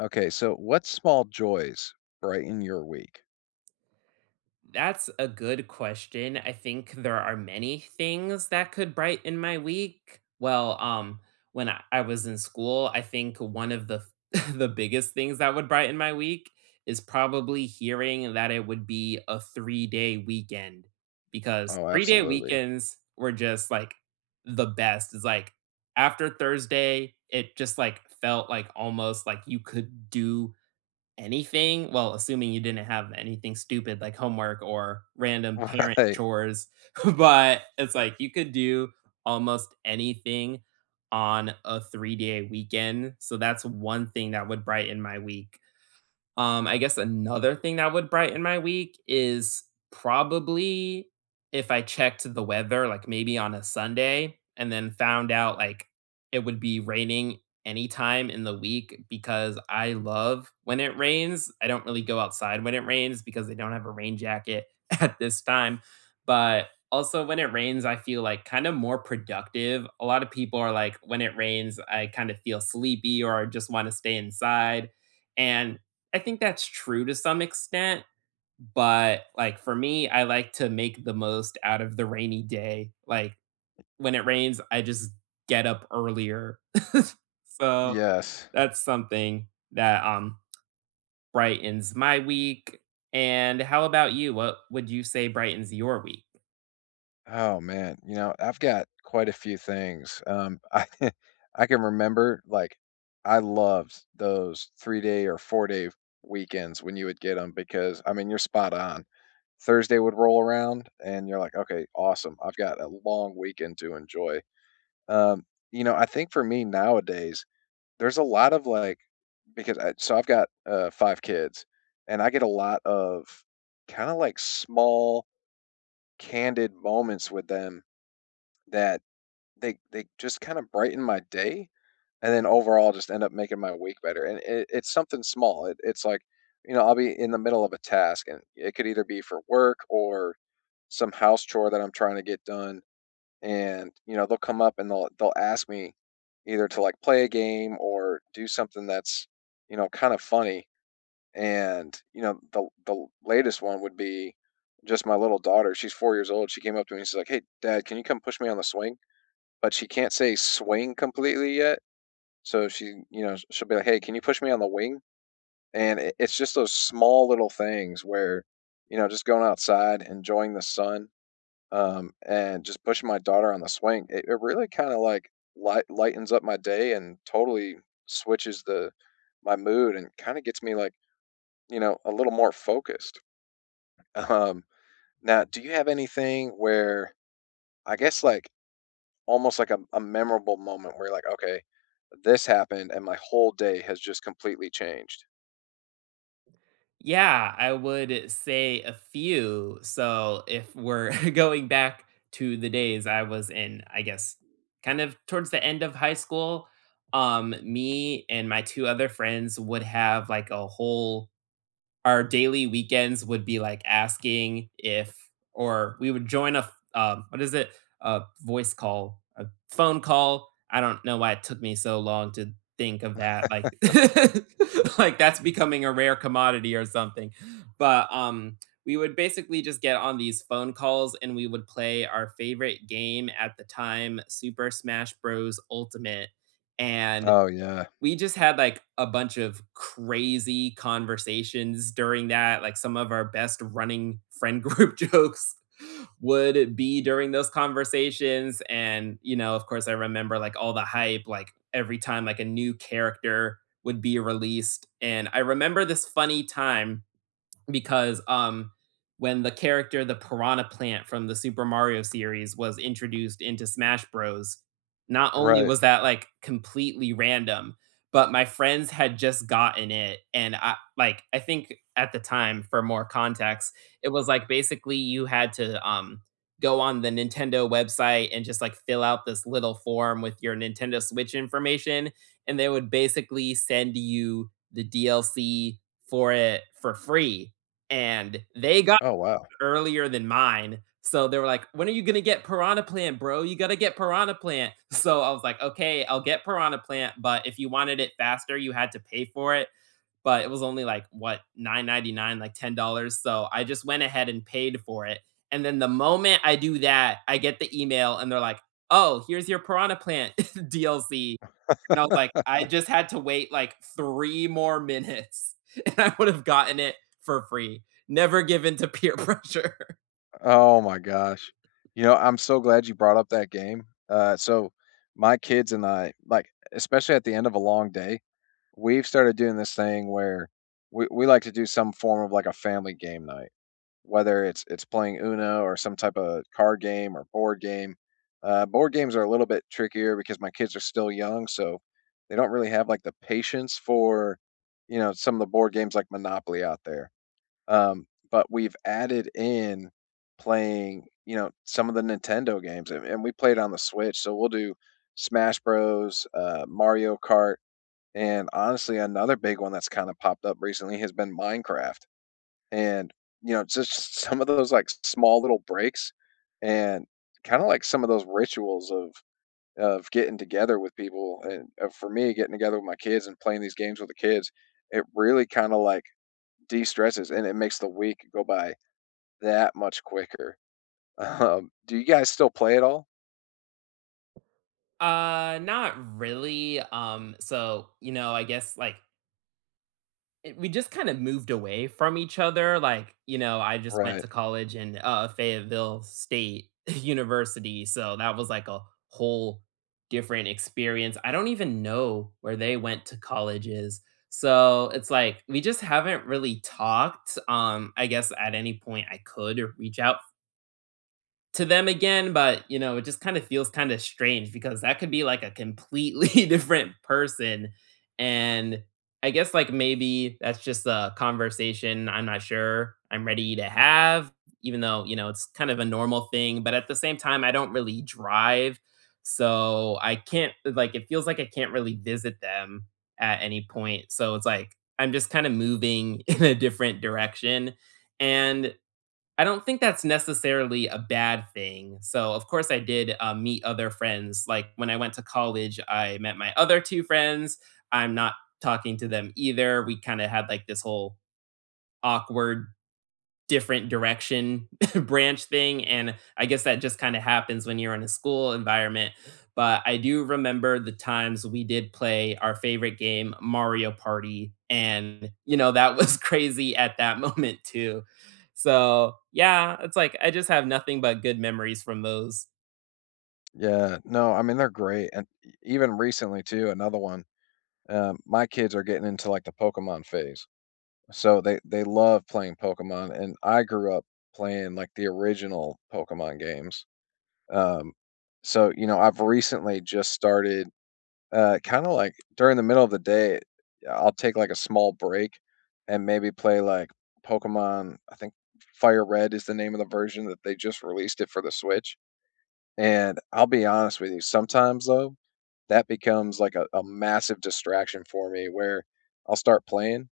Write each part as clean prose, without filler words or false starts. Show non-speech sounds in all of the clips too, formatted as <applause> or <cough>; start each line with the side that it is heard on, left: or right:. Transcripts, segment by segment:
left: Okay, so what small joys brighten your week?
right: That's a good question. I think there are many things that could brighten my week. Well, when I was in school, I think one of the <laughs> the biggest things that would brighten my week is probably hearing that it would be a 3-day weekend because
left: Oh,
right: 3-day
left: absolutely.
right: weekends were just like the best. It's like after Thursday, it just like felt like almost like you could do anything. Well, assuming you didn't have anything stupid like homework or random
left: <laughs>
right: parent
left: Right.
right: chores, <laughs> but it's like you could do almost anything on a 3-day weekend, so that's one thing that would brighten my week. I guess another thing that would brighten my week is probably if I checked the weather, like maybe on a Sunday, and then found out like it would be raining anytime in the week because I love when it rains. I don't really go outside when it rains because I don't have a rain jacket <laughs> at this time. But also, when it rains, I feel like kind of more productive. A lot of people are like, when it rains, I kind of feel sleepy or I just want to stay inside. And I think that's true to some extent, but, like, for me, I like to make the most out of the rainy day. Like, when it rains, I just get up earlier. <laughs> So,
left: Yes.
right: that's something that, brightens my week. And how about you? What would you say brightens your week?
left: Oh man, you know, I've got quite a few things. <laughs> I can remember like I loved those 3-day or 4-day weekends when you would get them because I mean, you're spot on. Thursday would roll around and you're like, "Okay, awesome. I've got a long weekend to enjoy." Um, you know, I think for me nowadays there's a lot of, like because I so I've got, 5 kids, and I get a lot of kinda, like, small, candid moments with them that they just kinda brighten my day, and then overall just end up making my week better, and it's something small. It's like, you know, I'll be in the middle of a task, and it could either be for work or some house chore that I'm trying to get done. And you know, they'll come up and they'll ask me either to like play a game or do something that's, you know, kind of funny. And you know, the latest one would be just my little daughter, she's 4 years old. She came up to me and she's like, "Hey dad, can you come push me on the swing," but she can't say swing completely yet, so she, you know, she'll be like, "Hey, can you push me on the wing?" And it's just those small little things where, you know, just going outside enjoying the sun, and just pushing my daughter on the swing, it really kind of like lightens up my day and totally switches the my mood and kind of gets me like, you know, a little more focused. <laughs> Um, Now, do you have anything where, I guess, like, almost like a memorable moment where you're like, "Okay, this happened and my whole day has just completely changed?"
right: Yeah, I would say a few. So if we're <laughs> going back to the days I was in, I guess, kind of towards the end of high school, me and my two other friends would have like a whole our daily weekends would be like asking if or we would join a, what is it, a voice call, a phone call. I don't know why it took me so long to think of that. Like <laughs> like that's becoming a rare commodity or something, but we would basically just get on these phone calls and we would play our favorite game at the time, Super Smash Bros Ultimate. And
left: Oh yeah,
right: we just had, like, a bunch of crazy conversations during that, like, some of our best running friend group <laughs> jokes would be during those conversations, and, you know, of course, I remember, like, all the hype, like, every time, like, a new character would be released. And I remember this funny time because when the character, the Piranha Plant from the Super Mario series, was introduced into Smash Bros, not only
left: right.
right: was that, like, completely random, but my friends had just gotten it, and I like, I think at the time, for more context, it was, like, basically you had to, go on the Nintendo website and just, like, fill out this little form with your Nintendo Switch information, and they would basically send you the DLC for it for free, and they got
left: Oh wow.
right: it earlier than mine. So they were like, "When are you gonna get Piranha Plant, bro? You gotta get Piranha Plant." <laughs> So I was like, "Okay, I'll get Piranha Plant, but if you wanted it faster, you had to pay for it." But it was only like what, 9.99, like $10. So I just went ahead and paid for it. And then the moment I do that, I get the email and they're like, "Oh, here's your Piranha Plant <laughs> DLC." And I was like, I just had to wait like 3 more minutes, <laughs> and I would have gotten it for free. Never give in to peer pressure. <laughs>
left: Oh my gosh. You know, I'm so glad you brought up that game. So my kids and I, like, especially at the end of a long day, we've started doing this thing where we like to do some form of like a family game night, whether it's playing Uno or some type of card game or board game. Board games are a little bit trickier because my kids are still young, so they don't really have like the patience for, you know, some of the board games like Monopoly out there. But we've added in playing, you know, some of the Nintendo games, and we played on the Switch. So we'll do Smash Bros, Mario Kart, and honestly, another big one that's kind of popped up recently has been Minecraft. And you know, just <laughs> some of those like small little breaks, and kind of like some of those rituals of getting together with people, and for me, getting together with my kids and playing these games with the kids, it really kind of like de stresses and it makes the week go by that much quicker. Do you guys still play at all?
right: Not really. So, you know, I guess like it we just kinda moved away from each other. Like, you know, I just went
left: Right.
right: to college in, Fayetteville State <laughs> University, so that was, like, a whole different experience. I don't even know where they went to colleges, so it's like, we just haven't really talked. Um, I guess at any point I could reach out to them again, but, you know, it just kinda feels kinda strange because that could be, like, a completely <laughs> different person, and I guess, like, maybe that's just a conversation I'm not sure I'm ready to have, even though, you know, it's kind of a normal thing. But at the same time, I don't really drive, so I can't like, it feels like I can't really visit them at any point, so it's like, I'm just kinda moving <laughs> in a different direction, and I don't think that's necessarily a bad thing. So, of course, I did, meet other friends. Like, when I went to college, I met my other 2 friends. I'm not talking to them either. We kinda had, like, this whole awkward different direction <laughs> branch thing, and I guess that just kinda happens when you're in a school environment. But I do remember the times we did play our favorite game, Mario Party, and, you know, that was <laughs> crazy at that moment too. So, yeah, it's like I just have nothing but good memories from those.
left: Yeah. No, I mean they're great, and even recently too. Another one. My kids are getting into like the Pokemon phase, so they love playing Pokemon, and I grew up playing like the original Pokemon games. Um, so you know, I've recently just started. Kinda like during the middle of the day, I'll take, like, a small break and maybe play, like, Pokemon. I think Fire Red is the name of the version that they just released it for the Switch, and I'll be honest with you, sometimes, though, that becomes, like, a massive distraction for me where I'll start playing,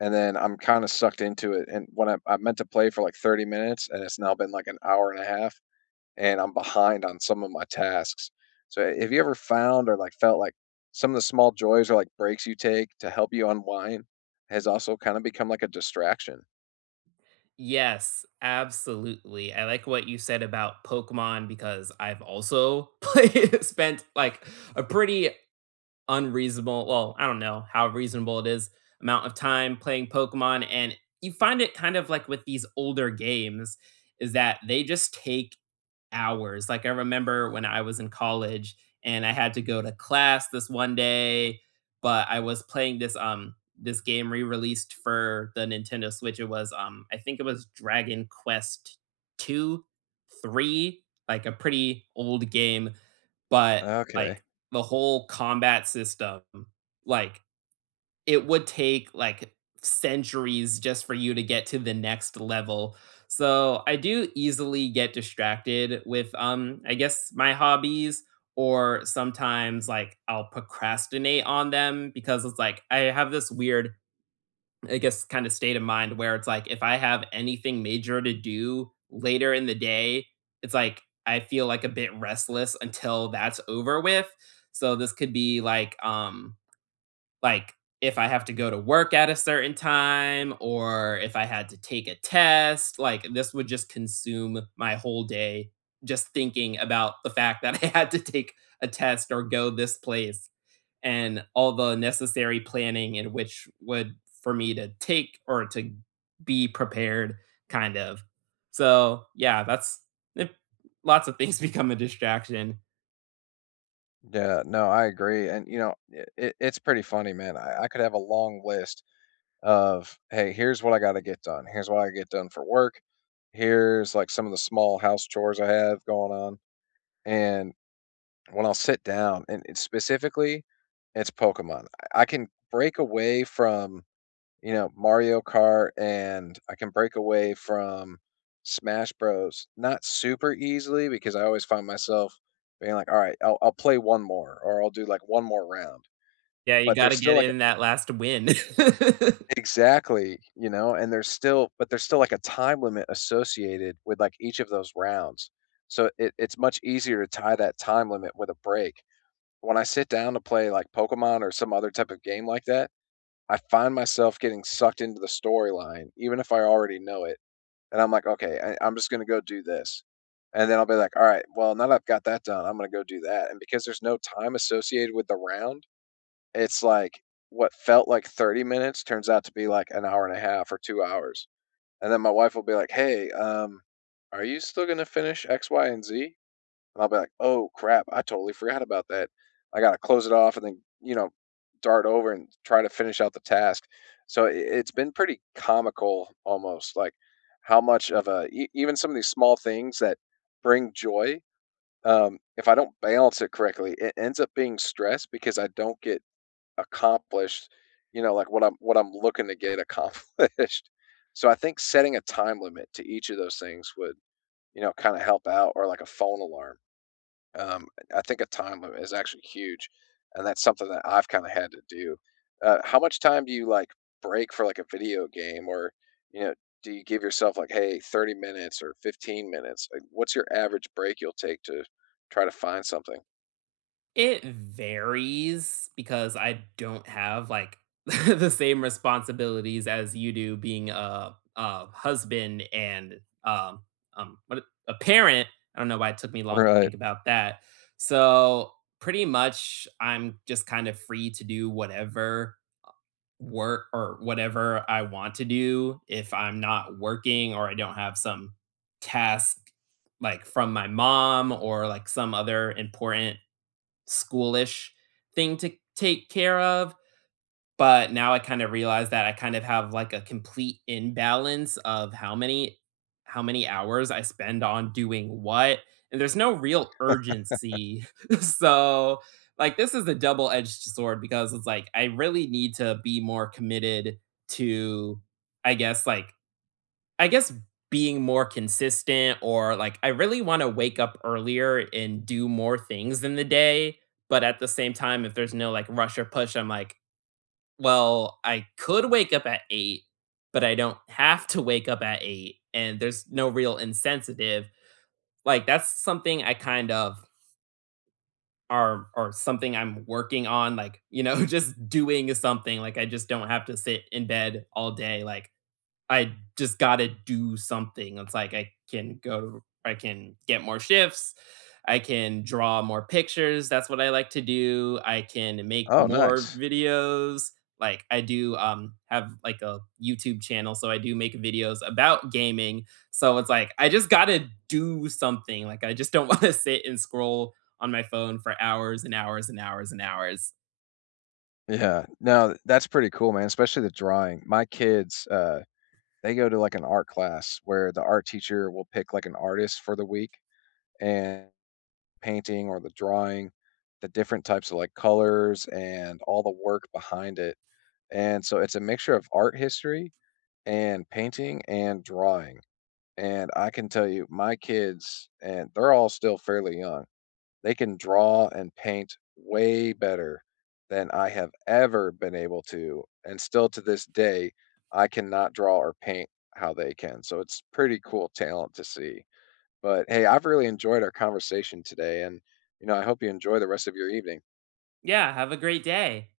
left: and then I'm kinda sucked into it, and when I meant to play for, like, 30 minutes, and it's now been, like, an hour and a half and I'm behind on some of my tasks. So have you ever found or like felt like some of the small joys or like breaks you take to help you unwind has also kind of become like a distraction?
right: Yes, absolutely. I like what you said about Pokemon because I've also <laughs> played, spent, like, a pretty unreasonable well, I don't know how reasonable it is, amount of time playing Pokemon, and you find it kind of like with these older games is that they just take hours. Like, I remember when I was in college and I had to go to class this one day, but I was playing this, this game re-released for the Nintendo Switch. It was, I think it was Dragon Quest 2, 3, like a pretty old game, but,
left: Okay.
right: like, the whole combat system, like, it would take, like, centuries just for you to get to the next level. So, I do easily get distracted with, I guess, my hobbies, or sometimes, like, I'll procrastinate on them because it's like I have this weird I guess, kind of state of mind where it's like, if I have anything major to do later in the day, it's like I feel like a bit restless until that's over with. So this could be like if I have to go to work at a certain time or if I had to take a test, like this would just consume my whole day just thinking about the fact that <laughs> I had to take a test or go this place and all the necessary planning in which would for me to take or to be prepared kind of. So, yeah, that's it, lots of things <laughs> become a distraction.
left: Yeah, no, I agree. And you know, it's pretty funny, man. I could have a long list of, hey, here's what I got to get done. Here's what I get done for work. Here's like some of the small house chores I have going on. And when I'll sit down and it's specifically, it's Pokemon. I can break away from, you know, Mario Kart and I can break away from Smash Bros. Not super easily because I always find myself being like, "All right, I'll play one more, or I'll do like one more round."
right: Yeah, you
left: But there's
right: gotta
left: still
right: get
left: like
right: in
left: a,
right: that last win. <laughs>
left: exactly, you know, and there's still, but there's still like a time limit associated with like each of those rounds. So it's much easier to tie that time limit with a break. When I sit down to play, like, Pokemon or some other type of game like that, I find myself getting sucked into the storyline, even if I already know it, and I'm like, "Okay, I'm just gonna go do this," and then I'll be like, "Alright, well, now that I've got that done, I'm gonna go do that," and because there's no time associated with the round, it's like what felt like 30 minutes turns out to be, like, an hour and a half or 2 hours, and then my wife will be like, "Hey, are you still gonna finish X, Y, and Z?" And I'll be like, "Oh, crap, I totally forgot about that. I gotta close it off and then, you know, dart over and try to finish out the task." So I it's been pretty comical almost, like, how much of a e even some of these small things that bring joy, if I don't balance it correctly, it ends up being stress because I don't get accomplished, you know, like, what I'm looking to get accomplished. <laughs> So I think setting a time limit to each of those things would, you know, kinda help out, or like a phone alarm. Um, I think a time limit is actually huge, and that's something that I've kinda had to do. How much time do you, like, break for, like, a video game or, you know, do you give yourself, like, "Hey, 30 minutes or 15 minutes?" Like, what's your average break you'll take to try to find something?
right: It varies because I don't have like <laughs> the same responsibilities as you do, being a husband and what a parent. I don't know why it took me long to
left: Right.
right: think about that. So pretty much I'm just kind of free to do whatever work or whatever I want to do if I'm not working or I don't have some task like from my mom or like some other important schoolish thing to take care of. But now I kind of realize that I kind of have like a complete imbalance of how many hours I spend on doing what, and there's no real urgency. <laughs> So, like, this is a double-edged sword because it's like I really need to be more committed to I guess like I guess being more consistent, or like I really want to wake up earlier and do more things in the day, but at the same time if there's no like rush or push, I'm like, well, I could wake up at 8, but I don't have to wake up at 8 and there's no real insensitive. Like that's something I kind of are or something I'm working on, like, you know, <laughs> just doing something. Like I just don't have to sit in bed all day, like I just gotta do something. It's like I can I can get more shifts, I can draw more pictures, that's what I like to do, I can make
left: Oh,
right: more
left: nice.
right: videos. Like I do, have like a YouTube channel, so I do make videos about gaming. So it's like I just gotta do something. Like I just don't <laughs> wanna sit and scroll on my phone for hours and hours and hours and hours.
left: Yeah. No, that's pretty cool, man, especially the drawing. My kids, they go to, like, an art class where the art teacher will pick, like, an artist for the week, and painting or the drawing, the different types of, like, colors and all the work behind it, and so it's a mixture of art history and painting and drawing, and I can tell you my kids and they're all still fairly young, they can draw and paint way better than I have ever been able to, and still to this day, I cannot draw or paint how they can, so it's pretty cool talent to see. But hey, I've really enjoyed our conversation today, and you know, I hope you enjoy the rest of your evening.
right: Yeah, have a great day.